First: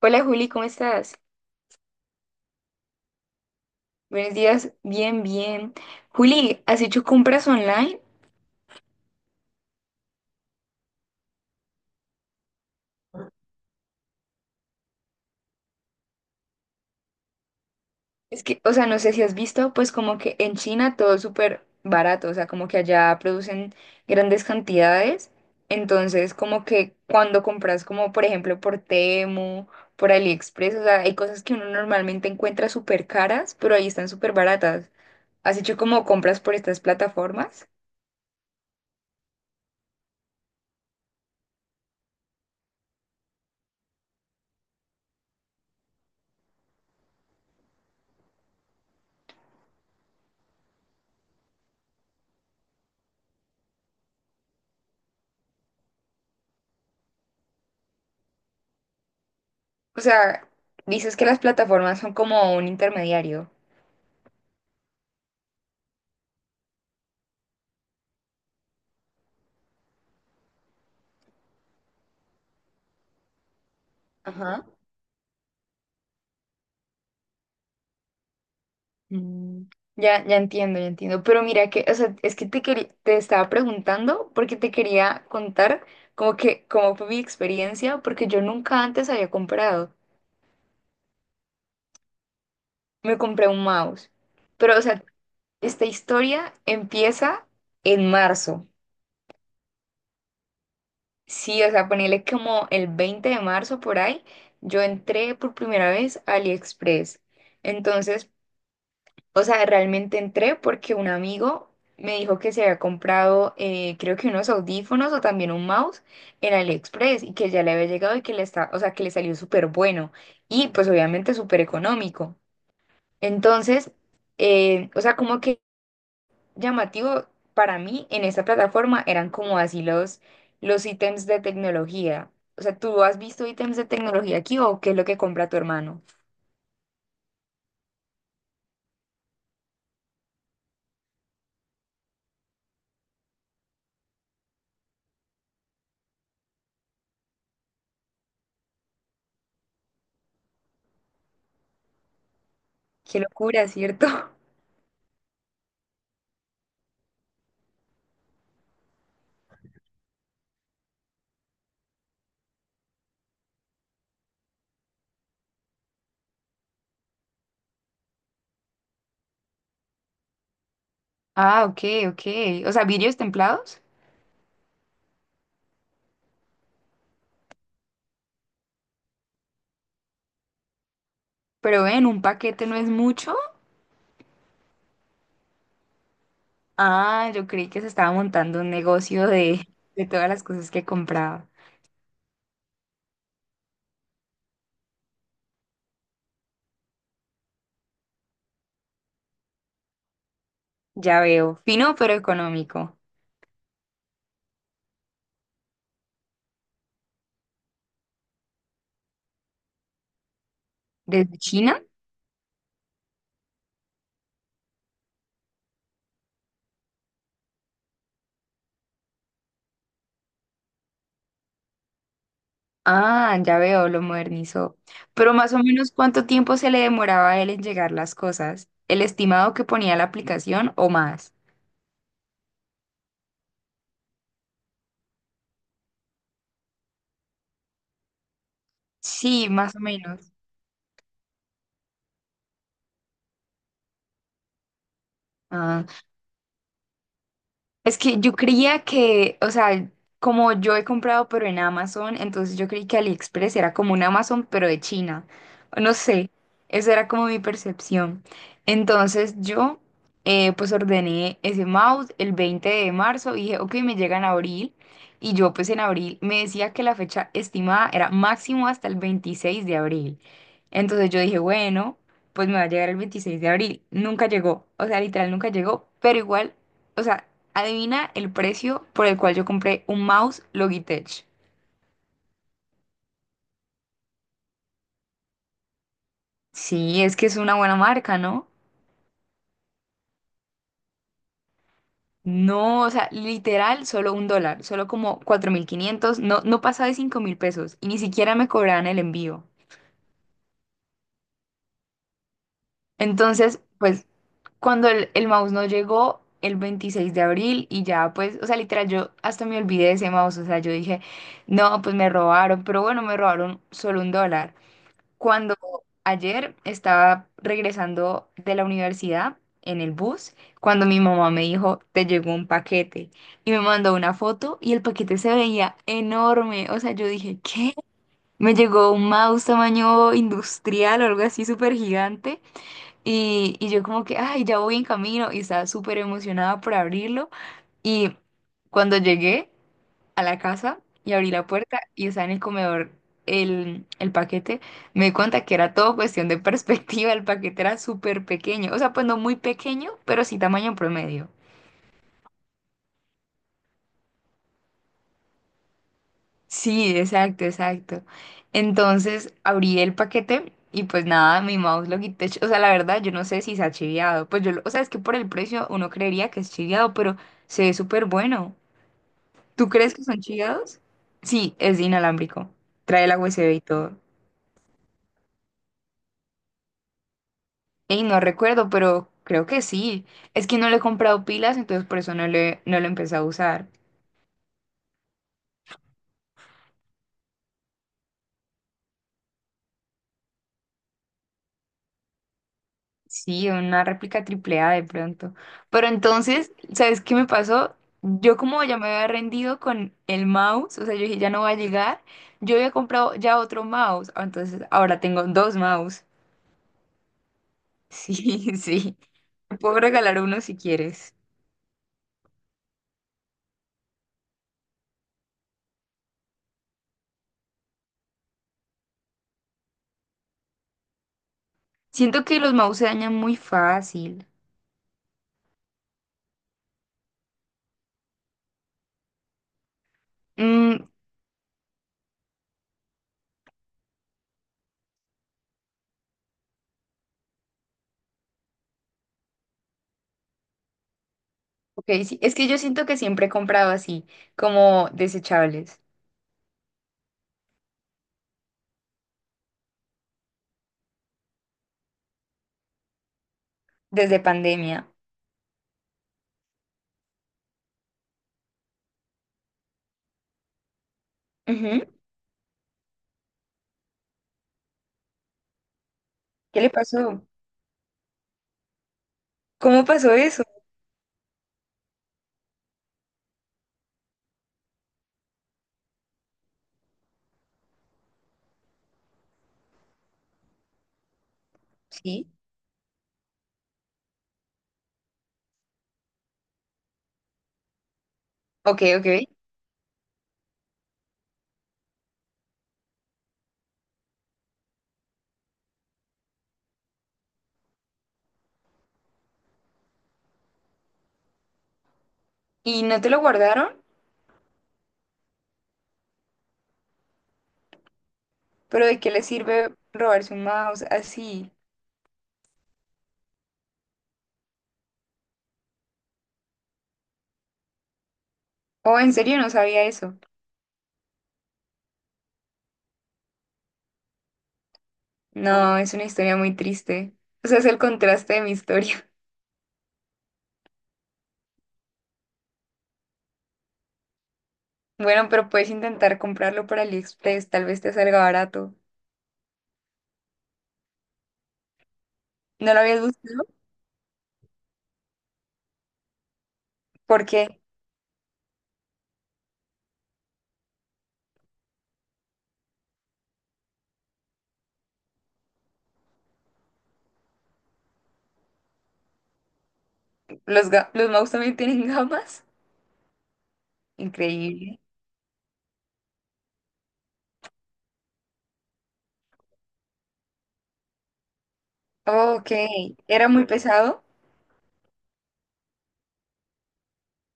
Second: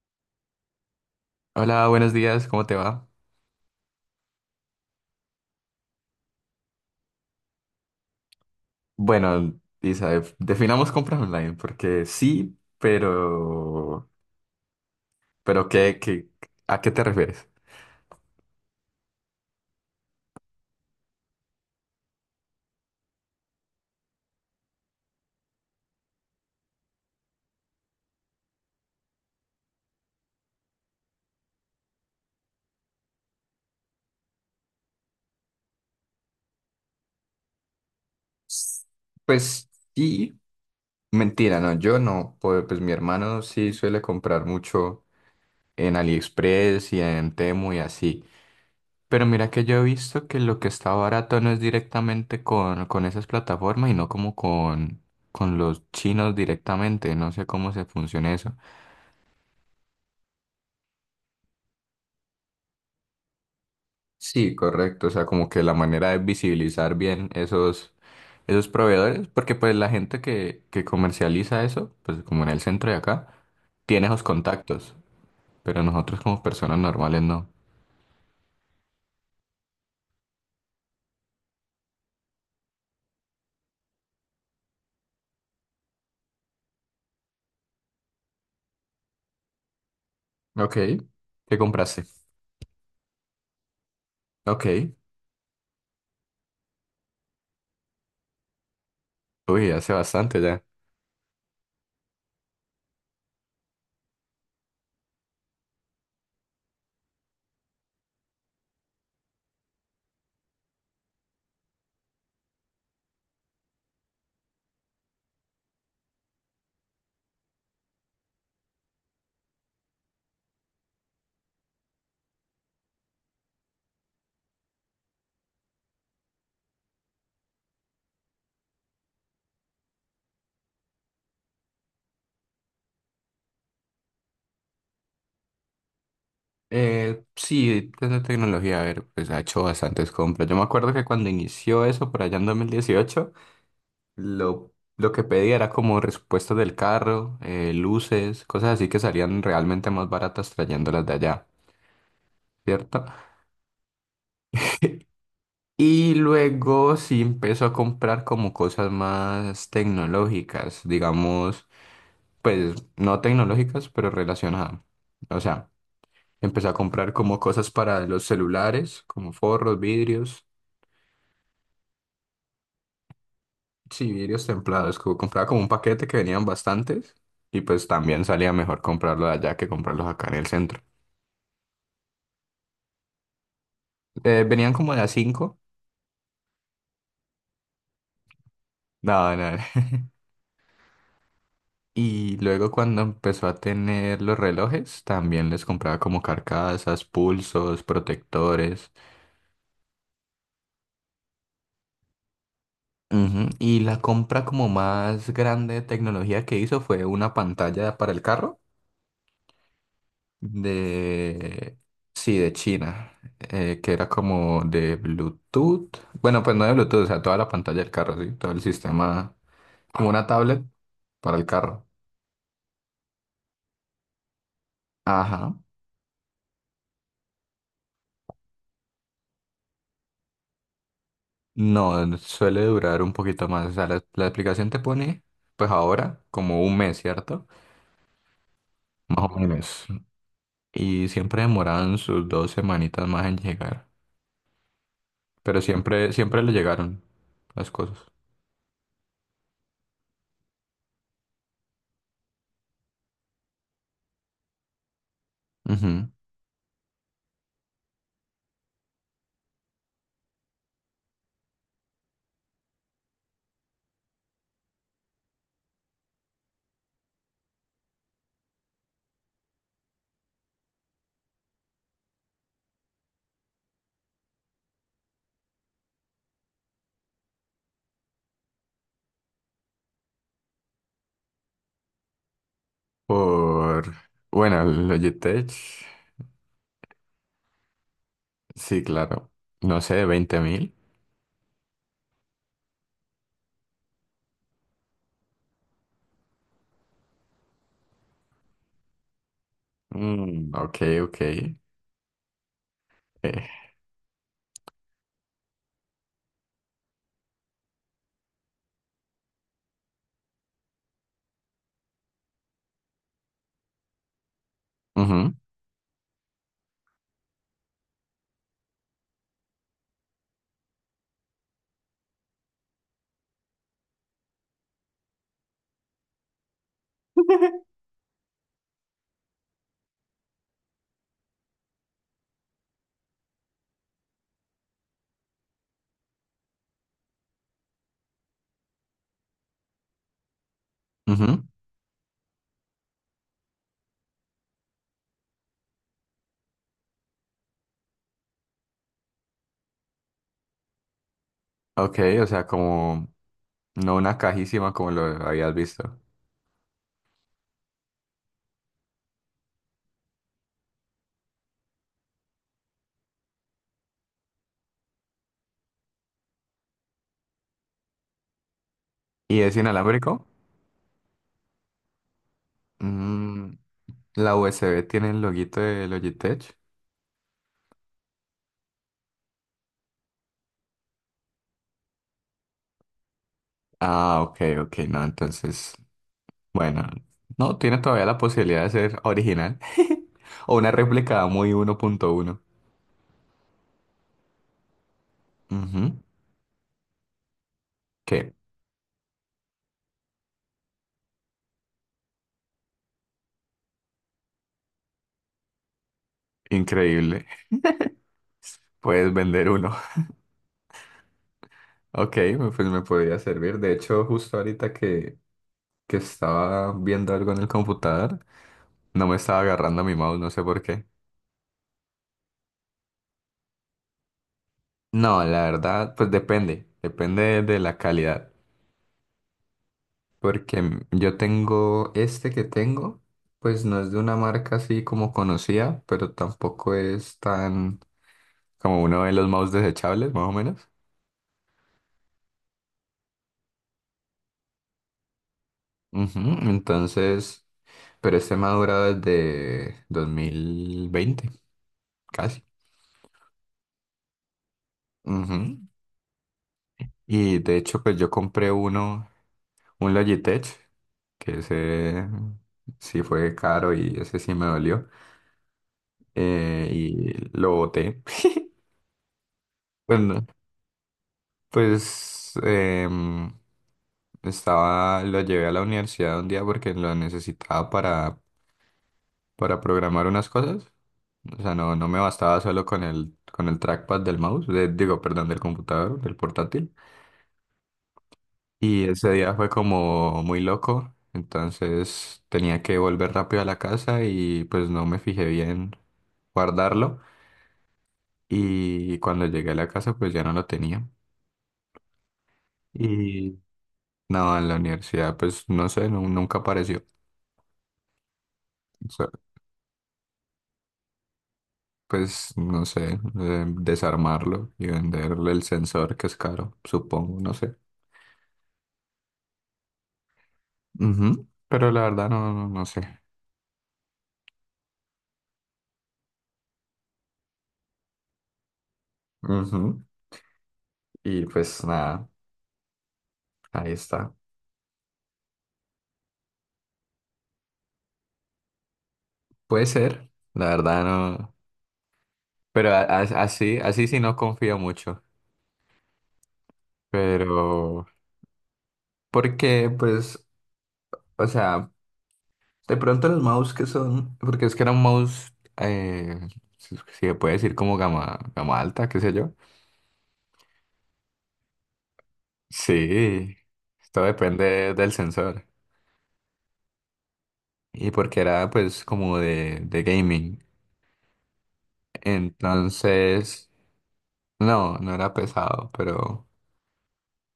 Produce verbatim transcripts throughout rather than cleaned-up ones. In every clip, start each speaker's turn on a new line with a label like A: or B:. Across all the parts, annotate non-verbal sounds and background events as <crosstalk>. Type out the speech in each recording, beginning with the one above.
A: Hola Juli, ¿cómo estás?
B: Hola, buenos días, ¿cómo te va?
A: Buenos días, bien, bien. Juli, ¿has hecho compras online?
B: Bueno, Isa, def- definamos compras online, porque sí, pero, pero ¿qué, qué, a qué te refieres?
A: Es que, o sea, no sé si has visto, pues como que en China todo es súper barato, o sea, como que allá producen grandes cantidades. Entonces, como que cuando compras, como por ejemplo por Temu, por AliExpress, o sea, hay cosas que uno normalmente encuentra súper caras, pero ahí están súper baratas. ¿Has hecho como compras por estas plataformas?
B: Pues sí, mentira, no, yo no, pues, pues mi hermano sí suele comprar mucho en AliExpress y en Temu y así, pero mira que yo he visto que lo que está barato no es directamente con, con esas plataformas y no como con, con los chinos directamente, no sé cómo se funciona eso.
A: O sea, dices que las plataformas son como un intermediario.
B: Sí, correcto. O sea, como que la manera de visibilizar bien esos, esos proveedores, porque pues la gente que, que comercializa eso, pues como en el centro de acá, tiene esos
A: Ajá.
B: contactos, pero nosotros como personas normales no.
A: Mm, ya, ya entiendo, ya entiendo. Pero mira que, o sea, es que te quería, te estaba preguntando porque te quería contar como que cómo fue mi experiencia, porque yo nunca antes había comprado.
B: Ok, ¿qué compraste?
A: Me compré un mouse.
B: Ok,
A: Pero, o sea, esta historia empieza en marzo.
B: uy, hace bastante ya.
A: Sí, o sea, ponele como el veinte de marzo por ahí, yo entré por primera vez a AliExpress. Entonces, o sea, realmente entré porque un amigo me dijo que se había comprado, eh, creo que unos audífonos o también un mouse en AliExpress y que ya le había llegado y que le está, o sea, que le salió súper bueno y pues obviamente súper económico. Entonces, eh, o sea, como que llamativo para mí en esta plataforma eran como así los, los ítems de tecnología. O sea, ¿tú has visto ítems de tecnología aquí o qué es lo que compra tu hermano?
B: Eh, sí, desde tecnología, a ver, pues ha hecho bastantes compras. Yo me acuerdo que cuando inició eso, por allá en dos mil dieciocho Lo, lo que pedía era como respuestas del carro, eh, luces, cosas así que salían realmente más baratas trayéndolas de allá, ¿cierto?
A: Qué locura, ¿cierto? <laughs>
B: <laughs> Y luego sí empezó a comprar como cosas más tecnológicas, digamos, pues no tecnológicas, pero relacionadas. O sea, empezó a comprar como cosas para los celulares, como forros, vidrios,
A: Ah, ok, ok. O sea, vidrios templados.
B: sí, vidrios templados, como compraba como un paquete que venían bastantes y pues también salía mejor comprarlo allá que comprarlos acá en el centro.
A: Pero ven, un paquete no es mucho.
B: Eh, venían como de a cinco.
A: Ah, yo creí que se estaba montando un negocio
B: No, no.
A: de,
B: <laughs> No.
A: de todas las cosas que compraba.
B: Y luego cuando empezó a tener los relojes, también les compraba como carcasas, pulsos, protectores.
A: Ya veo, fino pero económico.
B: Ujú. Y la compra como más grande de tecnología que hizo fue una pantalla para el carro
A: ¿Desde
B: de...
A: China?
B: Sí, de China, eh, que era como de Bluetooth. Bueno, pues no de Bluetooth, o sea, toda la pantalla del carro, sí, todo el sistema, como una tablet para el carro.
A: Ah, ya veo, lo modernizó. Pero más
B: Ajá.
A: o menos, ¿cuánto tiempo se le demoraba a él en llegar las cosas? ¿El estimado que ponía la aplicación o más?
B: No, suele durar un poquito más. O sea, la, la aplicación te pone, pues ahora, como un mes, ¿cierto? Más o
A: Sí, más o
B: menos.
A: menos.
B: Y siempre demoraban sus dos semanitas más en llegar. Pero
A: Ah.
B: siempre, siempre le llegaron las cosas.
A: Es que yo creía que, o sea, como yo he comprado pero en Amazon, entonces yo creí que AliExpress era como un Amazon pero de China. No
B: Ujú.
A: sé, esa era como mi percepción. Entonces yo, eh, pues ordené ese mouse el veinte de marzo y dije, ok, me llega en abril. Y yo pues en abril me decía que la fecha estimada era máximo hasta el veintiséis de abril. Entonces yo dije, bueno, pues me va a llegar el veintiséis de abril. Nunca llegó, o sea, literal nunca llegó, pero igual, o sea, adivina el precio por el cual yo compré un mouse Logitech.
B: Por, bueno, el Logitech,
A: Sí, es que es una buena marca, ¿no?
B: sí, claro. No sé, veinte mil.
A: No, o sea, literal, solo un dólar, solo como cuatro mil quinientos. No, no pasaba de cinco mil pesos y ni siquiera me cobraban el envío.
B: Mm, ok, ok.
A: Entonces,
B: Eh,
A: pues, cuando el, el mouse no llegó el veintiséis de abril y ya, pues, o sea, literal, yo hasta me olvidé de ese mouse, o sea, yo dije, no, pues me robaron, pero bueno, me robaron solo un dólar.
B: ujú,
A: Cuando ayer estaba regresando de la universidad en el bus, cuando mi mamá me dijo, te llegó un paquete y me mandó una foto y el paquete se veía enorme. O sea, yo dije, ¿qué? Me llegó un mouse tamaño industrial o algo así súper gigante y, y yo como que, ay, ya voy en camino y estaba súper emocionada por abrirlo. Y cuando llegué a la casa y abrí
B: ujú.
A: la puerta y estaba en el comedor el, el paquete, me di cuenta que era todo cuestión de <laughs> perspectiva. El paquete era súper pequeño, o sea, pues no muy pequeño, pero sí tamaño promedio.
B: Ok, o sea, como, no una cajísima como lo habías visto.
A: Sí, exacto, exacto. Entonces abrí el paquete y pues nada, mi mouse lo quité, o sea, la verdad yo no sé si se ha chiviado, pues yo, lo- o sea, es que por el precio uno creería que es chiviado, pero se ve súper bueno.
B: ¿Y es
A: ¿Tú crees que son
B: inalámbrico?
A: chiviados? Sí, es inalámbrico, trae la U S B
B: Mm,
A: y todo.
B: la U S B tiene el loguito de Logitech.
A: Y no recuerdo, pero creo que sí. Es que no le he comprado pilas, entonces por eso no le, no lo empecé a usar.
B: Ah, ok, ok, no, entonces, bueno, no, tiene todavía la posibilidad de ser original <laughs> o una réplica muy uno punto uno.
A: Sí, una réplica triple A de pronto. Pero
B: Ujú.
A: entonces, ¿sabes qué me pasó?
B: Qué
A: Yo como ya me había rendido con el mouse, o sea, yo dije, ya no va a llegar. Yo había comprado ya otro mouse, ah, entonces ahora tengo dos mouse.
B: increíble,
A: Sí, <laughs> sí.
B: puedes vender
A: Te
B: uno.
A: puedo
B: <laughs>
A: regalar uno si quieres.
B: Ok, me- pues me podría servir. De hecho, justo ahorita que, que estaba viendo algo en el computador, no me estaba agarrando mi mouse, no sé por qué.
A: Siento que los mouse se dañan muy fácil.
B: No, la verdad, pues depende, depende de la calidad. Porque
A: Mm.
B: m- yo tengo este que tengo, pues no es de una marca así como conocida, pero tampoco es tan como uno de los mouse desechables, más o menos.
A: Ok, sí. Es que yo siento que siempre he comprado así, como desechables,
B: Ujú. Entonces, pero este me ha durado desde dos mil veinte, casi.
A: desde pandemia.
B: Ujú. Y de hecho, pues yo compré uno, un Logitech, que
A: Ujú.
B: ese sí fue caro y ese sí me dolió.
A: ¿Qué
B: Eh,
A: le
B: y
A: pasó?
B: lo boté. <laughs>
A: ¿Cómo pasó
B: Bueno,
A: eso?
B: pues em, estaba, lo llevé a la universidad un día porque lo necesitaba para, para programar unas cosas. O sea, no, no me
A: Sí.
B: bastaba solo con el, con el trackpad del mouse, de- digo, perdón, del computador, del portátil.
A: Ok,
B: Y
A: ok.
B: ese día fue como muy loco, entonces tenía que volver rápido a la casa y pues no me fijé bien guardarlo. Y cuando llegué a la casa pues ya no lo tenía.
A: ¿Y no te lo
B: Y
A: guardaron?
B: no, en la universidad pues no sé, nu- nunca apareció.
A: ¿Pero de qué le sirve robarse un mouse así?
B: Pues no sé, eh, desarmarlo y venderle el sensor que es caro, supongo, no sé.
A: Oh, en serio, no sabía eso.
B: Ujú. Pero la verdad no, no, no sé.
A: No, es una historia muy triste. O sea, es el contraste de mi historia. <laughs>
B: Ujú. Y pues nada, ahí está.
A: Bueno, pero puedes intentar comprarlo por AliExpress, tal vez te salga barato.
B: Puede ser, la verdad no. Pero
A: ¿No
B: a-
A: lo habías
B: a-
A: buscado?
B: así, así sí no confío mucho.
A: Porque
B: Pero porque pues, o sea, de pronto los mouse que son, porque es que era un mouse, eh, si si se puede decir como gama, gama alta, qué sé yo.
A: los, ga- los mouse también tienen <laughs> gamas.
B: Sí, esto depende
A: Increíble.
B: del sensor. Y porque era pues como de, de gaming.
A: Ok, era muy
B: Entonces,
A: pesado.
B: no, no era pesado, pero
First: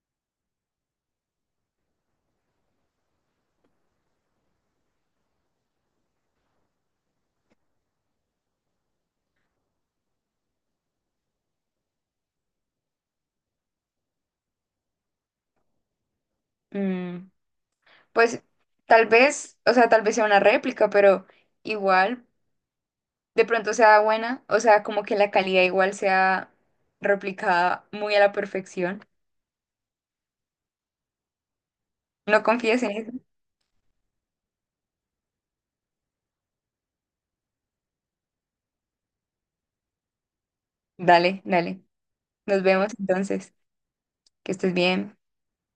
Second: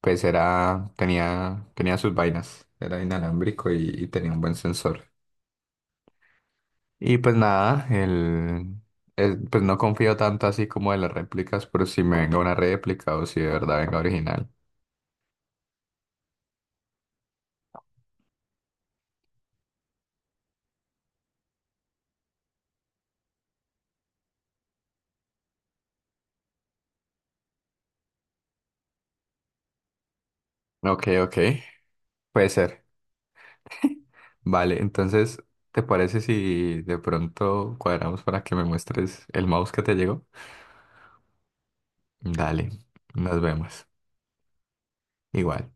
B: pues era, tenía, tenía sus vainas, era inalámbrico y, y tenía un buen sensor. Y pues nada, el, el- pues no confío tanto así como de las réplicas, pero si me venga una réplica o si de verdad venga original.
A: Mm, Pues tal vez, o sea, tal vez sea una réplica, pero igual de pronto sea buena, o sea, como que la calidad igual sea replicada muy a la perfección.
B: Ok, ok,
A: No
B: puede
A: confíes
B: ser.
A: en eso.
B: Vale, entonces, ¿te parece si de pronto cuadramos para que me muestres el mouse que te llegó?
A: Dale, dale. Nos
B: Dale,
A: vemos
B: nos
A: entonces.
B: vemos.
A: Que estés bien.
B: Igual.